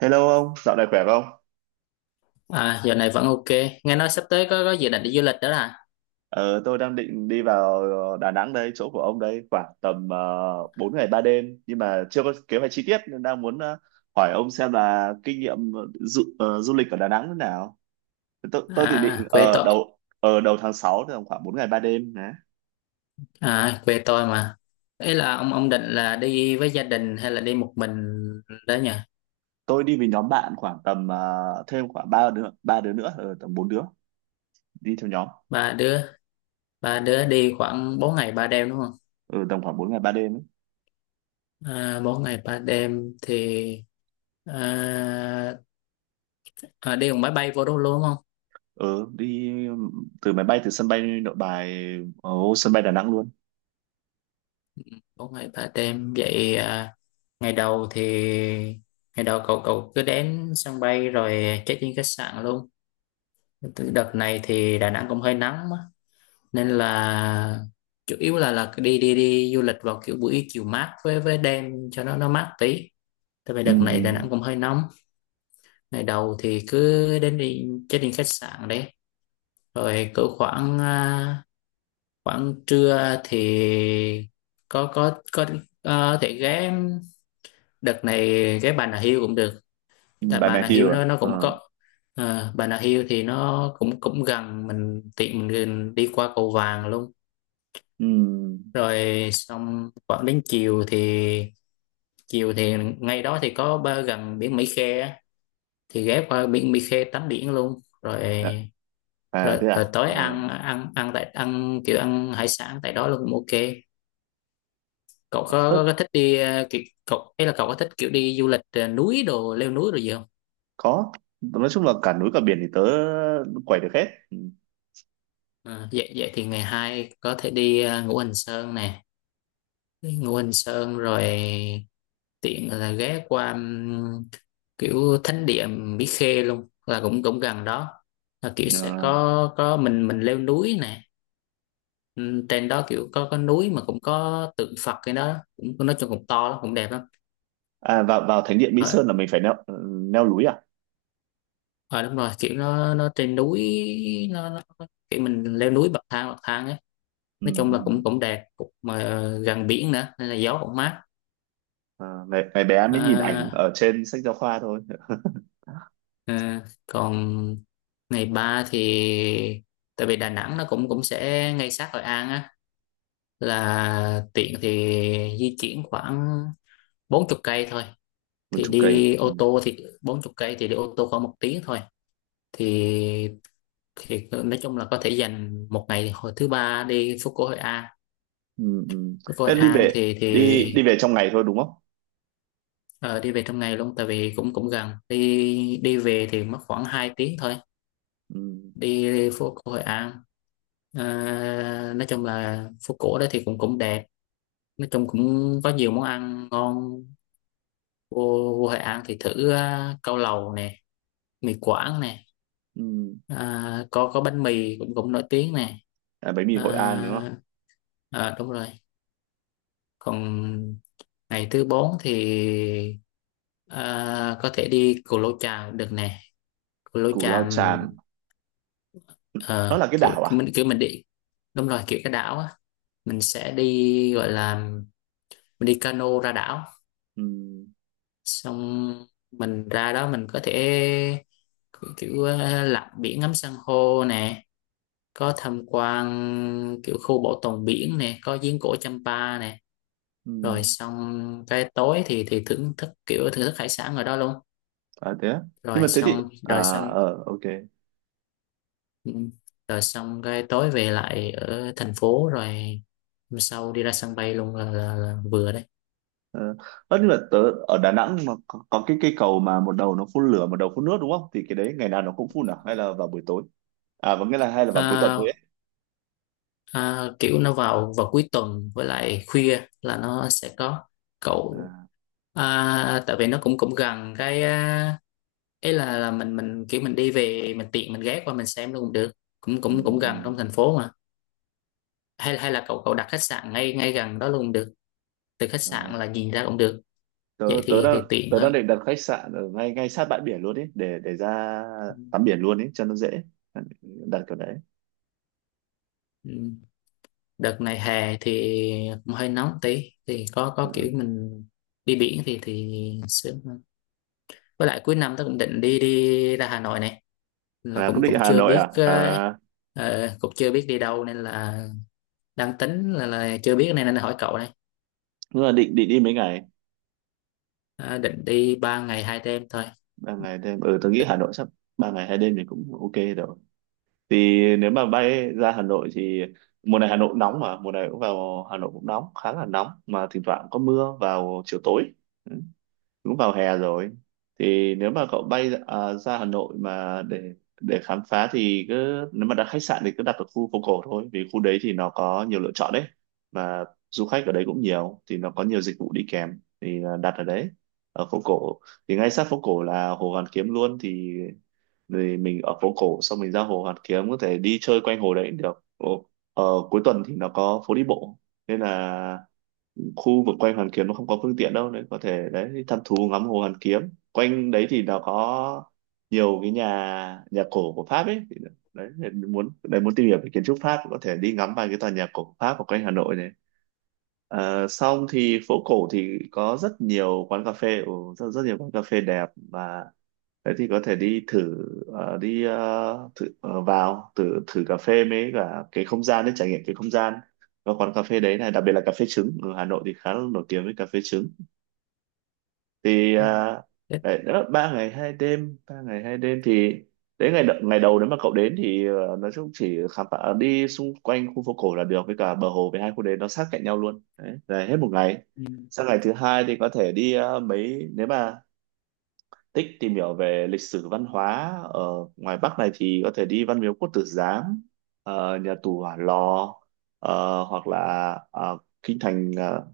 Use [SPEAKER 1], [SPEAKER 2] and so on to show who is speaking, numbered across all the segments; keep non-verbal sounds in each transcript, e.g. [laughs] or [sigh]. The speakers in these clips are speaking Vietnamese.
[SPEAKER 1] Hello ông, dạo này khỏe không?
[SPEAKER 2] Giờ này vẫn ok. Nghe nói sắp tới có dự định đi du lịch đó là,
[SPEAKER 1] Ờ, tôi đang định đi vào Đà Nẵng đây, chỗ của ông đây, khoảng tầm 4 ngày 3 đêm, nhưng mà chưa có kế hoạch chi tiết nên đang muốn hỏi ông xem là kinh nghiệm du lịch ở Đà Nẵng thế nào. Tôi thì định
[SPEAKER 2] quê
[SPEAKER 1] ở
[SPEAKER 2] tôi,
[SPEAKER 1] đầu tháng 6, thì khoảng 4 ngày 3 đêm đấy.
[SPEAKER 2] quê tôi mà. Ý là ông định là đi với gia đình hay là đi một mình đó nhỉ?
[SPEAKER 1] Tôi đi với nhóm bạn khoảng tầm thêm khoảng ba đứa nữa, tầm 4 đứa đi theo nhóm.
[SPEAKER 2] Ba đứa, ba đứa đi khoảng 4 ngày ba đêm đúng không?
[SPEAKER 1] Ừ, tầm khoảng 4 ngày 3 đêm ấy.
[SPEAKER 2] À, 4 ngày 3 đêm thì, à, đi bằng máy bay vô đó luôn đúng không?
[SPEAKER 1] Ừ, đi từ sân bay Nội Bài, ở sân bay Đà Nẵng luôn.
[SPEAKER 2] Bốn ngày 3 đêm vậy à, ngày đầu thì ngày đầu cậu cậu cứ đến sân bay rồi check in khách sạn luôn. Đợt này thì Đà Nẵng cũng hơi nắng nên là chủ yếu là đi đi đi du lịch vào kiểu buổi chiều mát với đêm cho nó mát tí, tại vì
[SPEAKER 1] Ừ.
[SPEAKER 2] đợt này Đà
[SPEAKER 1] Ừ.
[SPEAKER 2] Nẵng cũng hơi nóng. Ngày đầu thì cứ đến đi check in khách sạn đấy, rồi cỡ khoảng, khoảng trưa thì có có có thể ghé, đợt này ghé Bà Nà Hills cũng được.
[SPEAKER 1] Ừ,
[SPEAKER 2] Tại
[SPEAKER 1] bạn
[SPEAKER 2] Bà
[SPEAKER 1] nào
[SPEAKER 2] Nà
[SPEAKER 1] hiểu
[SPEAKER 2] Hills
[SPEAKER 1] à?
[SPEAKER 2] nó cũng
[SPEAKER 1] Ờ.
[SPEAKER 2] có, Bà Nà Hills thì nó cũng cũng gần mình, tiện mình đi qua cầu Vàng luôn.
[SPEAKER 1] Ừ.
[SPEAKER 2] Rồi xong khoảng đến chiều thì, chiều thì ngay đó thì có ba gần biển Mỹ Khê á, thì ghé qua biển Mỹ Khê tắm biển luôn rồi.
[SPEAKER 1] Dạ. À
[SPEAKER 2] rồi,
[SPEAKER 1] thế
[SPEAKER 2] rồi
[SPEAKER 1] à?
[SPEAKER 2] tối
[SPEAKER 1] À,
[SPEAKER 2] ăn, ăn ăn tại ăn kiểu ăn hải sản tại đó luôn cũng ok. Cậu
[SPEAKER 1] ớ,
[SPEAKER 2] có thích đi, ờ, kiểu, cậu ấy là cậu có thích kiểu đi du lịch, núi đồ leo núi rồi gì không?
[SPEAKER 1] có. Nói chung là cả núi cả biển thì tớ quẩy được hết. Ừ.
[SPEAKER 2] Ờ, vậy vậy thì ngày hai có thể đi, Ngũ Hành Sơn nè. Đi Ngũ Hành Sơn rồi tiện là ghé qua, kiểu thánh địa Mỹ Khê luôn, là cũng cũng gần đó, là kiểu sẽ
[SPEAKER 1] Ờ.
[SPEAKER 2] có mình leo núi nè. Trên đó kiểu có núi mà cũng có tượng Phật, cái đó cũng nói chung cũng to lắm cũng đẹp lắm.
[SPEAKER 1] À, vào vào thánh điện Mỹ
[SPEAKER 2] Rồi,
[SPEAKER 1] Sơn là mình phải leo leo núi à?
[SPEAKER 2] rồi đúng rồi, kiểu nó trên núi, nó kiểu mình leo núi bậc thang ấy.
[SPEAKER 1] Ừ.
[SPEAKER 2] Nói chung là
[SPEAKER 1] Ừ.
[SPEAKER 2] cũng cũng đẹp cũng, mà gần biển nữa nên là gió cũng mát.
[SPEAKER 1] À, ngày bé mới nhìn ảnh
[SPEAKER 2] à,
[SPEAKER 1] ở trên sách giáo khoa thôi. [laughs]
[SPEAKER 2] Còn ngày 3 thì, tại vì Đà Nẵng nó cũng cũng sẽ ngay sát Hội An á, là tiện thì di chuyển khoảng bốn chục cây thôi.
[SPEAKER 1] Mình
[SPEAKER 2] Thì
[SPEAKER 1] trông cầy.
[SPEAKER 2] đi ô
[SPEAKER 1] Ừ.
[SPEAKER 2] tô thì bốn chục cây thì đi ô tô khoảng một tiếng thôi, thì nói chung là có thể dành một ngày hồi thứ ba đi phố cổ Hội An.
[SPEAKER 1] Ừ. Ừ.
[SPEAKER 2] Phố cổ Hội
[SPEAKER 1] Thế
[SPEAKER 2] An thì,
[SPEAKER 1] đi về trong ngày thôi đúng không?
[SPEAKER 2] đi về trong ngày luôn, tại vì cũng cũng gần, đi đi về thì mất khoảng 2 tiếng thôi.
[SPEAKER 1] Ừ.
[SPEAKER 2] Đi phố cổ Hội An. Ờ, nói chung là phố cổ đó thì cũng cũng đẹp, nói chung cũng có nhiều món ăn ngon. vô, Vô Hội An thì thử, cao lầu nè, mì Quảng nè,
[SPEAKER 1] Ừ.
[SPEAKER 2] có bánh mì cũng cũng nổi tiếng nè.
[SPEAKER 1] À, bánh mì Hội An đúng không?
[SPEAKER 2] à, Đúng rồi. Còn ngày thứ bốn thì, có thể đi Cù Lao Chàm được nè. Cù Lao
[SPEAKER 1] Cù Lao
[SPEAKER 2] Chàm,
[SPEAKER 1] Chàm. Nó
[SPEAKER 2] ờ,
[SPEAKER 1] là cái
[SPEAKER 2] kiểu
[SPEAKER 1] đảo à?
[SPEAKER 2] mình đi, đúng rồi, kiểu cái đảo á. Mình sẽ đi gọi là, mình đi cano ra đảo,
[SPEAKER 1] Ừ.
[SPEAKER 2] xong mình ra đó mình có thể, kiểu lặn biển ngắm san hô nè, có tham quan kiểu khu bảo tồn biển nè, có giếng cổ Champa nè. Rồi
[SPEAKER 1] Ừ.
[SPEAKER 2] xong cái tối thì, thưởng thức hải sản ở đó luôn.
[SPEAKER 1] À thế á, nhưng mà thế thì, à
[SPEAKER 2] Rồi xong.
[SPEAKER 1] ok
[SPEAKER 2] ừ, Rồi xong cái tối về lại ở thành phố, rồi hôm sau đi ra sân bay luôn là, vừa đấy.
[SPEAKER 1] ờ Ơ, nhưng mà tớ ở Đà Nẵng mà có cái cây cầu mà một đầu nó phun lửa, một đầu phun nước đúng không, thì cái đấy ngày nào nó cũng phun à, hay là vào buổi tối, vẫn nghĩa là hay là vào cuối tuần thôi
[SPEAKER 2] à,
[SPEAKER 1] ấy
[SPEAKER 2] Kiểu nó vào vào cuối tuần với lại khuya là nó sẽ có, cậu...
[SPEAKER 1] à?
[SPEAKER 2] Tại vì nó cũng cũng gần cái, ấy là mình kiểu mình đi về mình tiện mình ghé qua mình xem luôn cũng được, cũng
[SPEAKER 1] Ừ.
[SPEAKER 2] cũng cũng gần
[SPEAKER 1] Ừ.
[SPEAKER 2] trong thành phố mà. Hay Hay là cậu cậu đặt khách sạn ngay ngay gần đó luôn cũng được, từ khách
[SPEAKER 1] Ờ,
[SPEAKER 2] sạn là nhìn ra cũng được.
[SPEAKER 1] tớ
[SPEAKER 2] Vậy Thì tiện
[SPEAKER 1] tớ
[SPEAKER 2] hơn.
[SPEAKER 1] đang định đặt khách sạn ở ngay ngay sát bãi biển luôn ấy để ra tắm biển luôn ấy cho nó dễ, đặt kiểu đấy.
[SPEAKER 2] Ừ. Đợt này hè thì cũng hơi nóng tí thì có
[SPEAKER 1] Ờ.
[SPEAKER 2] kiểu mình đi biển thì sướng hơn. Với lại cuối năm tớ cũng định đi đi ra Hà Nội này, là
[SPEAKER 1] À, cũng
[SPEAKER 2] cũng
[SPEAKER 1] định
[SPEAKER 2] cũng
[SPEAKER 1] Hà
[SPEAKER 2] chưa
[SPEAKER 1] Nội
[SPEAKER 2] biết,
[SPEAKER 1] à? À,
[SPEAKER 2] cũng chưa biết đi đâu nên là đang tính, là chưa biết nên nên hỏi cậu đây.
[SPEAKER 1] nhưng mà định định đi mấy ngày?
[SPEAKER 2] À, định đi ba ngày hai đêm thôi.
[SPEAKER 1] Ba ngày thêm, ừ, tớ nghĩ Hà Nội sắp... 3 ngày 2 đêm thì cũng ok rồi. Thì nếu mà bay ra Hà Nội thì mùa này Hà Nội cũng nóng, mà mùa này cũng vào Hà Nội cũng nóng khá là nóng, mà thỉnh thoảng có mưa vào chiều tối. Ừ, cũng vào hè rồi. Thì nếu mà cậu bay ra Hà Nội mà để khám phá thì cứ, nếu mà đặt khách sạn thì cứ đặt ở khu phố cổ thôi, vì khu đấy thì nó có nhiều lựa chọn đấy, và du khách ở đấy cũng nhiều thì nó có nhiều dịch vụ đi kèm, thì là đặt ở đấy, ở phố cổ. Thì ngay sát phố cổ là Hồ Hoàn Kiếm luôn, thì mình ở phố cổ xong mình ra Hồ Hoàn Kiếm có thể đi chơi quanh hồ đấy cũng được. Ồ, ở cuối tuần thì nó có phố đi bộ, nên là khu vực quanh Hoàn Kiếm nó không có phương tiện đâu, nên có thể đấy thăm thú ngắm hồ Hoàn Kiếm. Quanh đấy thì nó có nhiều cái nhà nhà cổ của Pháp ấy. Thì đấy, thì muốn đấy muốn tìm hiểu về kiến trúc Pháp có thể đi ngắm vài cái tòa nhà cổ của Pháp ở quanh Hà Nội này. Ờ, xong thì phố cổ thì có rất nhiều quán cà phê, ừ, rất, rất nhiều quán cà phê đẹp, và thế thì có thể đi thử ờ, đi ờ, thử ờ, vào thử thử cà phê mới cả cái không gian đấy, trải nghiệm cái không gian, có quán cà phê đấy này, đặc biệt là cà phê trứng ở Hà Nội thì khá là nổi tiếng với cà phê trứng. Thì
[SPEAKER 2] Ừ. Thế-
[SPEAKER 1] đấy, đó, ba ngày hai đêm thì đến ngày đầu nếu mà cậu đến thì nói chung chỉ khám phá đi xung quanh khu phố cổ là được với cả bờ hồ, với hai khu đấy nó sát cạnh nhau luôn đấy là hết một ngày.
[SPEAKER 2] ừ.
[SPEAKER 1] Sang ngày thứ hai thì có thể đi mấy, nếu mà thích tìm hiểu về lịch sử văn hóa ở ngoài Bắc này thì có thể đi Văn Miếu Quốc Tử Giám, nhà tù Hỏa Lò, hoặc là ờ, kinh thành ờ,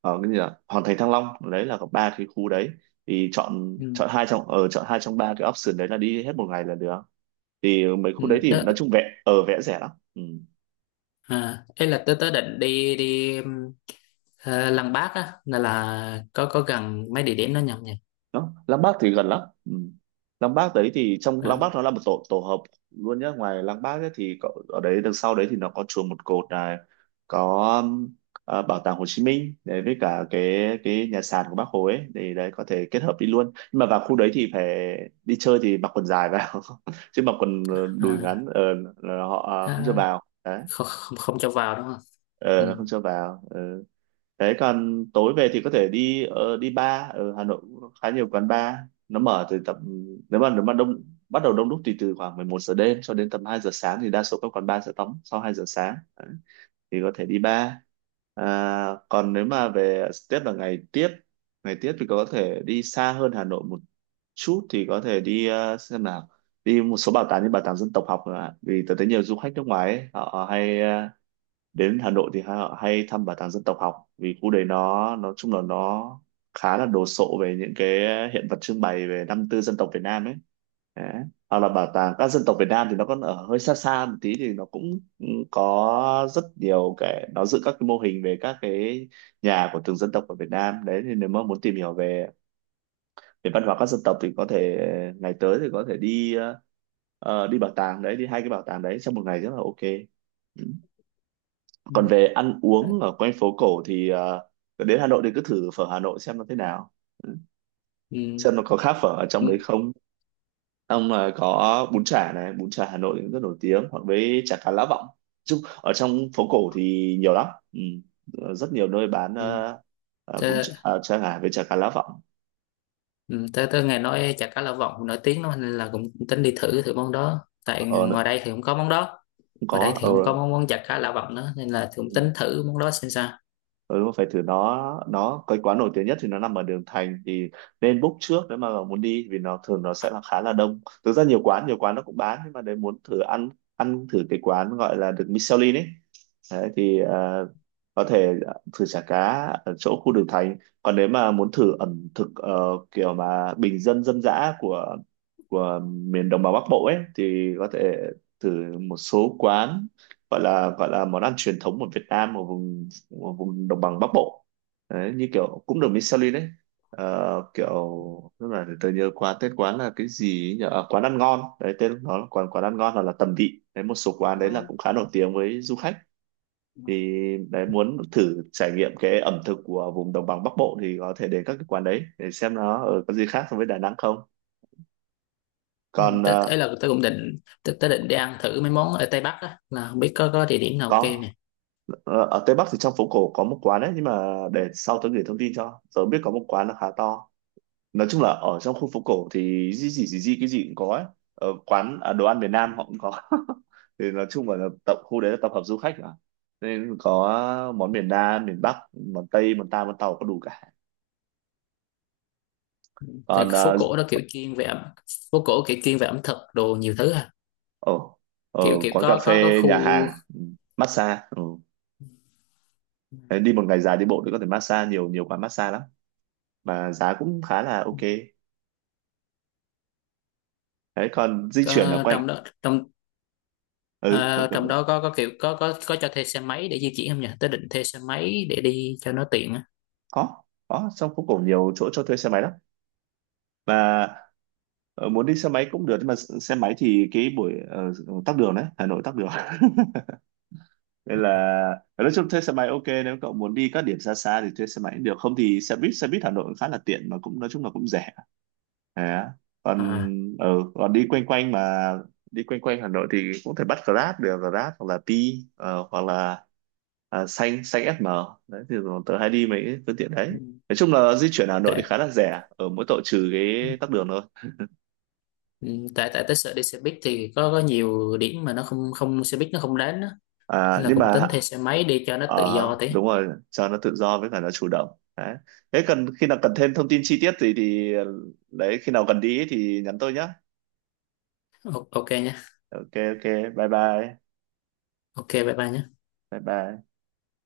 [SPEAKER 1] ờ, cái gì nhỉ? Hoàng thành Thăng Long, đấy là có ba cái khu đấy, thì chọn
[SPEAKER 2] Ừ.
[SPEAKER 1] chọn hai trong ở chọn hai trong ba cái option đấy là đi hết một ngày là được. Thì mấy
[SPEAKER 2] Ừ.
[SPEAKER 1] khu đấy thì nói chung vẽ rẻ lắm. Ừ.
[SPEAKER 2] Ấy là tớ tớ định đi, Lăng Bác á, là có gần mấy địa điểm đó nhầm nhỉ?
[SPEAKER 1] Đó, Lăng Bác thì gần lắm. Ừ. Lăng Bác đấy thì trong Lăng Bác
[SPEAKER 2] à,
[SPEAKER 1] nó là một tổ tổ hợp luôn nhé, ngoài Lăng Bác ấy thì có, ở đấy đằng sau đấy thì nó có chùa Một Cột này, có bảo tàng Hồ Chí Minh đấy, với cả cái nhà sàn của Bác Hồ ấy, thì đấy có thể kết hợp đi luôn, nhưng mà vào khu đấy thì phải đi chơi thì mặc quần dài vào [laughs] chứ mặc quần đùi
[SPEAKER 2] à,
[SPEAKER 1] ngắn là họ không cho
[SPEAKER 2] à,
[SPEAKER 1] vào đấy,
[SPEAKER 2] Không, không, không cho vào đúng không?
[SPEAKER 1] ờ là
[SPEAKER 2] Ừ.
[SPEAKER 1] không cho vào. Ờ. Thế còn tối về thì có thể đi đi bar ở Hà Nội, cũng khá nhiều quán bar. Nó mở từ tầm, nếu mà đông bắt đầu đông đúc, thì từ khoảng 11 giờ đêm cho đến tầm 2 giờ sáng, thì đa số các quán bar sẽ đóng sau 2 giờ sáng. Đấy, thì có thể đi bar. à, Còn nếu mà về tiếp là ngày tiếp, thì có thể đi xa hơn Hà Nội một chút, thì có thể đi xem nào, đi một số bảo tàng như bảo tàng dân tộc học nữa ạ, vì tôi thấy nhiều du khách nước ngoài ấy, họ hay đến Hà Nội thì hay thăm bảo tàng dân tộc học, vì khu đấy nó nói chung là nó khá là đồ sộ về những cái hiện vật trưng bày về 54 dân tộc Việt Nam ấy, đấy. Hoặc là bảo tàng các dân tộc Việt Nam thì nó còn ở hơi xa xa một tí, thì nó cũng có rất nhiều cái, nó giữ các cái mô hình về các cái nhà của từng dân tộc ở Việt Nam đấy, thì nếu mà muốn tìm hiểu về về văn hóa các dân tộc thì có thể ngày tới thì có thể đi đi bảo tàng đấy, đi hai cái bảo tàng đấy trong một ngày rất là ok. Ừ.
[SPEAKER 2] Ừ.
[SPEAKER 1] Còn về ăn uống ở quanh phố cổ thì đến Hà Nội thì cứ thử phở Hà Nội xem nó thế nào. Ừ,
[SPEAKER 2] Ừ.
[SPEAKER 1] xem nó có khác phở ở
[SPEAKER 2] Ừ.
[SPEAKER 1] trong đấy không. Ông là có bún chả này, bún chả Hà Nội cũng rất nổi tiếng, hoặc với chả cá lá vọng. Chung ở trong phố cổ thì nhiều lắm. Ừ. Rất nhiều nơi bán
[SPEAKER 2] Ừ.
[SPEAKER 1] bún
[SPEAKER 2] Tớ,
[SPEAKER 1] chả, à, chả ngà với chả cá lá vọng.
[SPEAKER 2] ừ. tớ Tớ nghe nói chả cá Lã Vọng nổi tiếng lắm nên là cũng tính đi thử thử món đó, tại
[SPEAKER 1] ờ,
[SPEAKER 2] ngoài đây thì cũng có món đó,
[SPEAKER 1] Cũng
[SPEAKER 2] ở đây
[SPEAKER 1] có.
[SPEAKER 2] thì
[SPEAKER 1] Ờ,
[SPEAKER 2] không có món món giặt cá lạ vặt nữa nên là thì cũng
[SPEAKER 1] ừ.
[SPEAKER 2] tính thử món đó xem sao.
[SPEAKER 1] Ừ, đúng rồi, phải thử. Nó cái quán nổi tiếng nhất thì nó nằm ở đường Thành, thì nên book trước nếu mà muốn đi, vì nó thường nó sẽ là khá là đông. Thực ra nhiều quán nó cũng bán, nhưng mà đấy muốn thử ăn ăn thử cái quán gọi là được Michelin ấy. Đấy, thì có thể thử chả cá ở chỗ khu đường Thành. Còn nếu mà muốn thử ẩm thực kiểu mà bình dân, dân dã của miền đồng bằng Bắc Bộ ấy, thì có thể thử một số quán, gọi là món ăn truyền thống của Việt Nam ở vùng, của vùng đồng bằng Bắc Bộ. Đấy, như kiểu cũng được Michelin đấy. Ờ, kiểu lúc này để tôi nhớ qua tên quán là cái gì ấy nhỉ. Ờ, quán ăn ngon đấy, tên nó là quán quán ăn ngon hoặc là tầm vị đấy, một số quán đấy là cũng khá nổi tiếng với du khách. Thì đấy muốn thử trải nghiệm cái ẩm thực của vùng đồng bằng Bắc Bộ thì có thể đến các cái quán đấy để xem nó ở có gì khác so với Đà Nẵng không.
[SPEAKER 2] Ừ.
[SPEAKER 1] Còn
[SPEAKER 2] Ấy là tôi cũng định, tôi định đi ăn thử mấy món ở Tây Bắc á, là không biết có địa điểm nào ok
[SPEAKER 1] có.
[SPEAKER 2] nè.
[SPEAKER 1] Ờ, ở Tây Bắc thì trong phố cổ có một quán đấy, nhưng mà để sau tôi gửi thông tin cho tớ biết, có một quán là khá to. Nói chung là ở trong khu phố cổ thì gì gì gì gì cái gì cũng có ấy. Ở quán, à, đồ ăn Việt Nam họ cũng có. [laughs] Thì nói chung là tập khu đấy là tập hợp du khách mà, nên có món miền Nam, miền Bắc, món Tây món ta món Tàu có đủ cả.
[SPEAKER 2] Thì cái
[SPEAKER 1] Còn
[SPEAKER 2] phố cổ đó kiểu chuyên về ẩm Phố cổ kiểu chuyên về ẩm thực đồ nhiều thứ à?
[SPEAKER 1] ở ở
[SPEAKER 2] Kiểu kiểu
[SPEAKER 1] quán cà
[SPEAKER 2] có
[SPEAKER 1] phê,
[SPEAKER 2] khu,
[SPEAKER 1] nhà hàng, ừ, massage, ừ. Đấy, đi một ngày dài đi bộ thì có thể massage, nhiều nhiều quán massage lắm, mà giá cũng khá là ok. Đấy, còn di chuyển ở
[SPEAKER 2] có,
[SPEAKER 1] quanh,
[SPEAKER 2] trong đó trong
[SPEAKER 1] ừ,
[SPEAKER 2] ờ,
[SPEAKER 1] có.
[SPEAKER 2] trong đó có kiểu có cho thuê xe máy để di chuyển không nhỉ? Tôi định thuê xe máy để đi cho nó tiện á.
[SPEAKER 1] có có, trong phố cổ nhiều chỗ cho thuê xe máy lắm. Và muốn đi xe máy cũng được, nhưng mà xe máy thì cái buổi tắc đường đấy, Hà Nội tắc đường [laughs] nên là nói chung thuê xe máy ok, nếu cậu muốn đi các điểm xa xa thì thuê xe máy cũng được, không thì xe buýt, xe buýt Hà Nội cũng khá là tiện mà cũng nói chung là cũng rẻ. Đấy á. Còn
[SPEAKER 2] À.
[SPEAKER 1] ở còn đi quanh quanh mà đi quanh quanh Hà Nội thì cũng thể bắt Grab được, Grab hoặc là Pi hoặc là xanh xanh SM đấy, thì tớ hay đi mấy phương tiện đấy, nói chung là di chuyển Hà Nội
[SPEAKER 2] Tại
[SPEAKER 1] thì khá là rẻ ở mỗi tội trừ cái tắc đường thôi.
[SPEAKER 2] Ừ, tại tại tới sợ đi xe buýt thì có nhiều điểm mà nó không không, xe buýt nó không đến đó. Nên là
[SPEAKER 1] Nhưng
[SPEAKER 2] cũng
[SPEAKER 1] mà
[SPEAKER 2] tính thuê xe máy đi cho nó tự do tí.
[SPEAKER 1] đúng rồi cho nó tự do với cả nó chủ động đấy. Thế cần khi nào cần thêm thông tin chi tiết gì thì đấy khi nào cần đi thì nhắn tôi nhé.
[SPEAKER 2] Ok nhé.
[SPEAKER 1] Ok, ok. Bye bye.
[SPEAKER 2] Ok bye bye nhé.
[SPEAKER 1] Bye bye.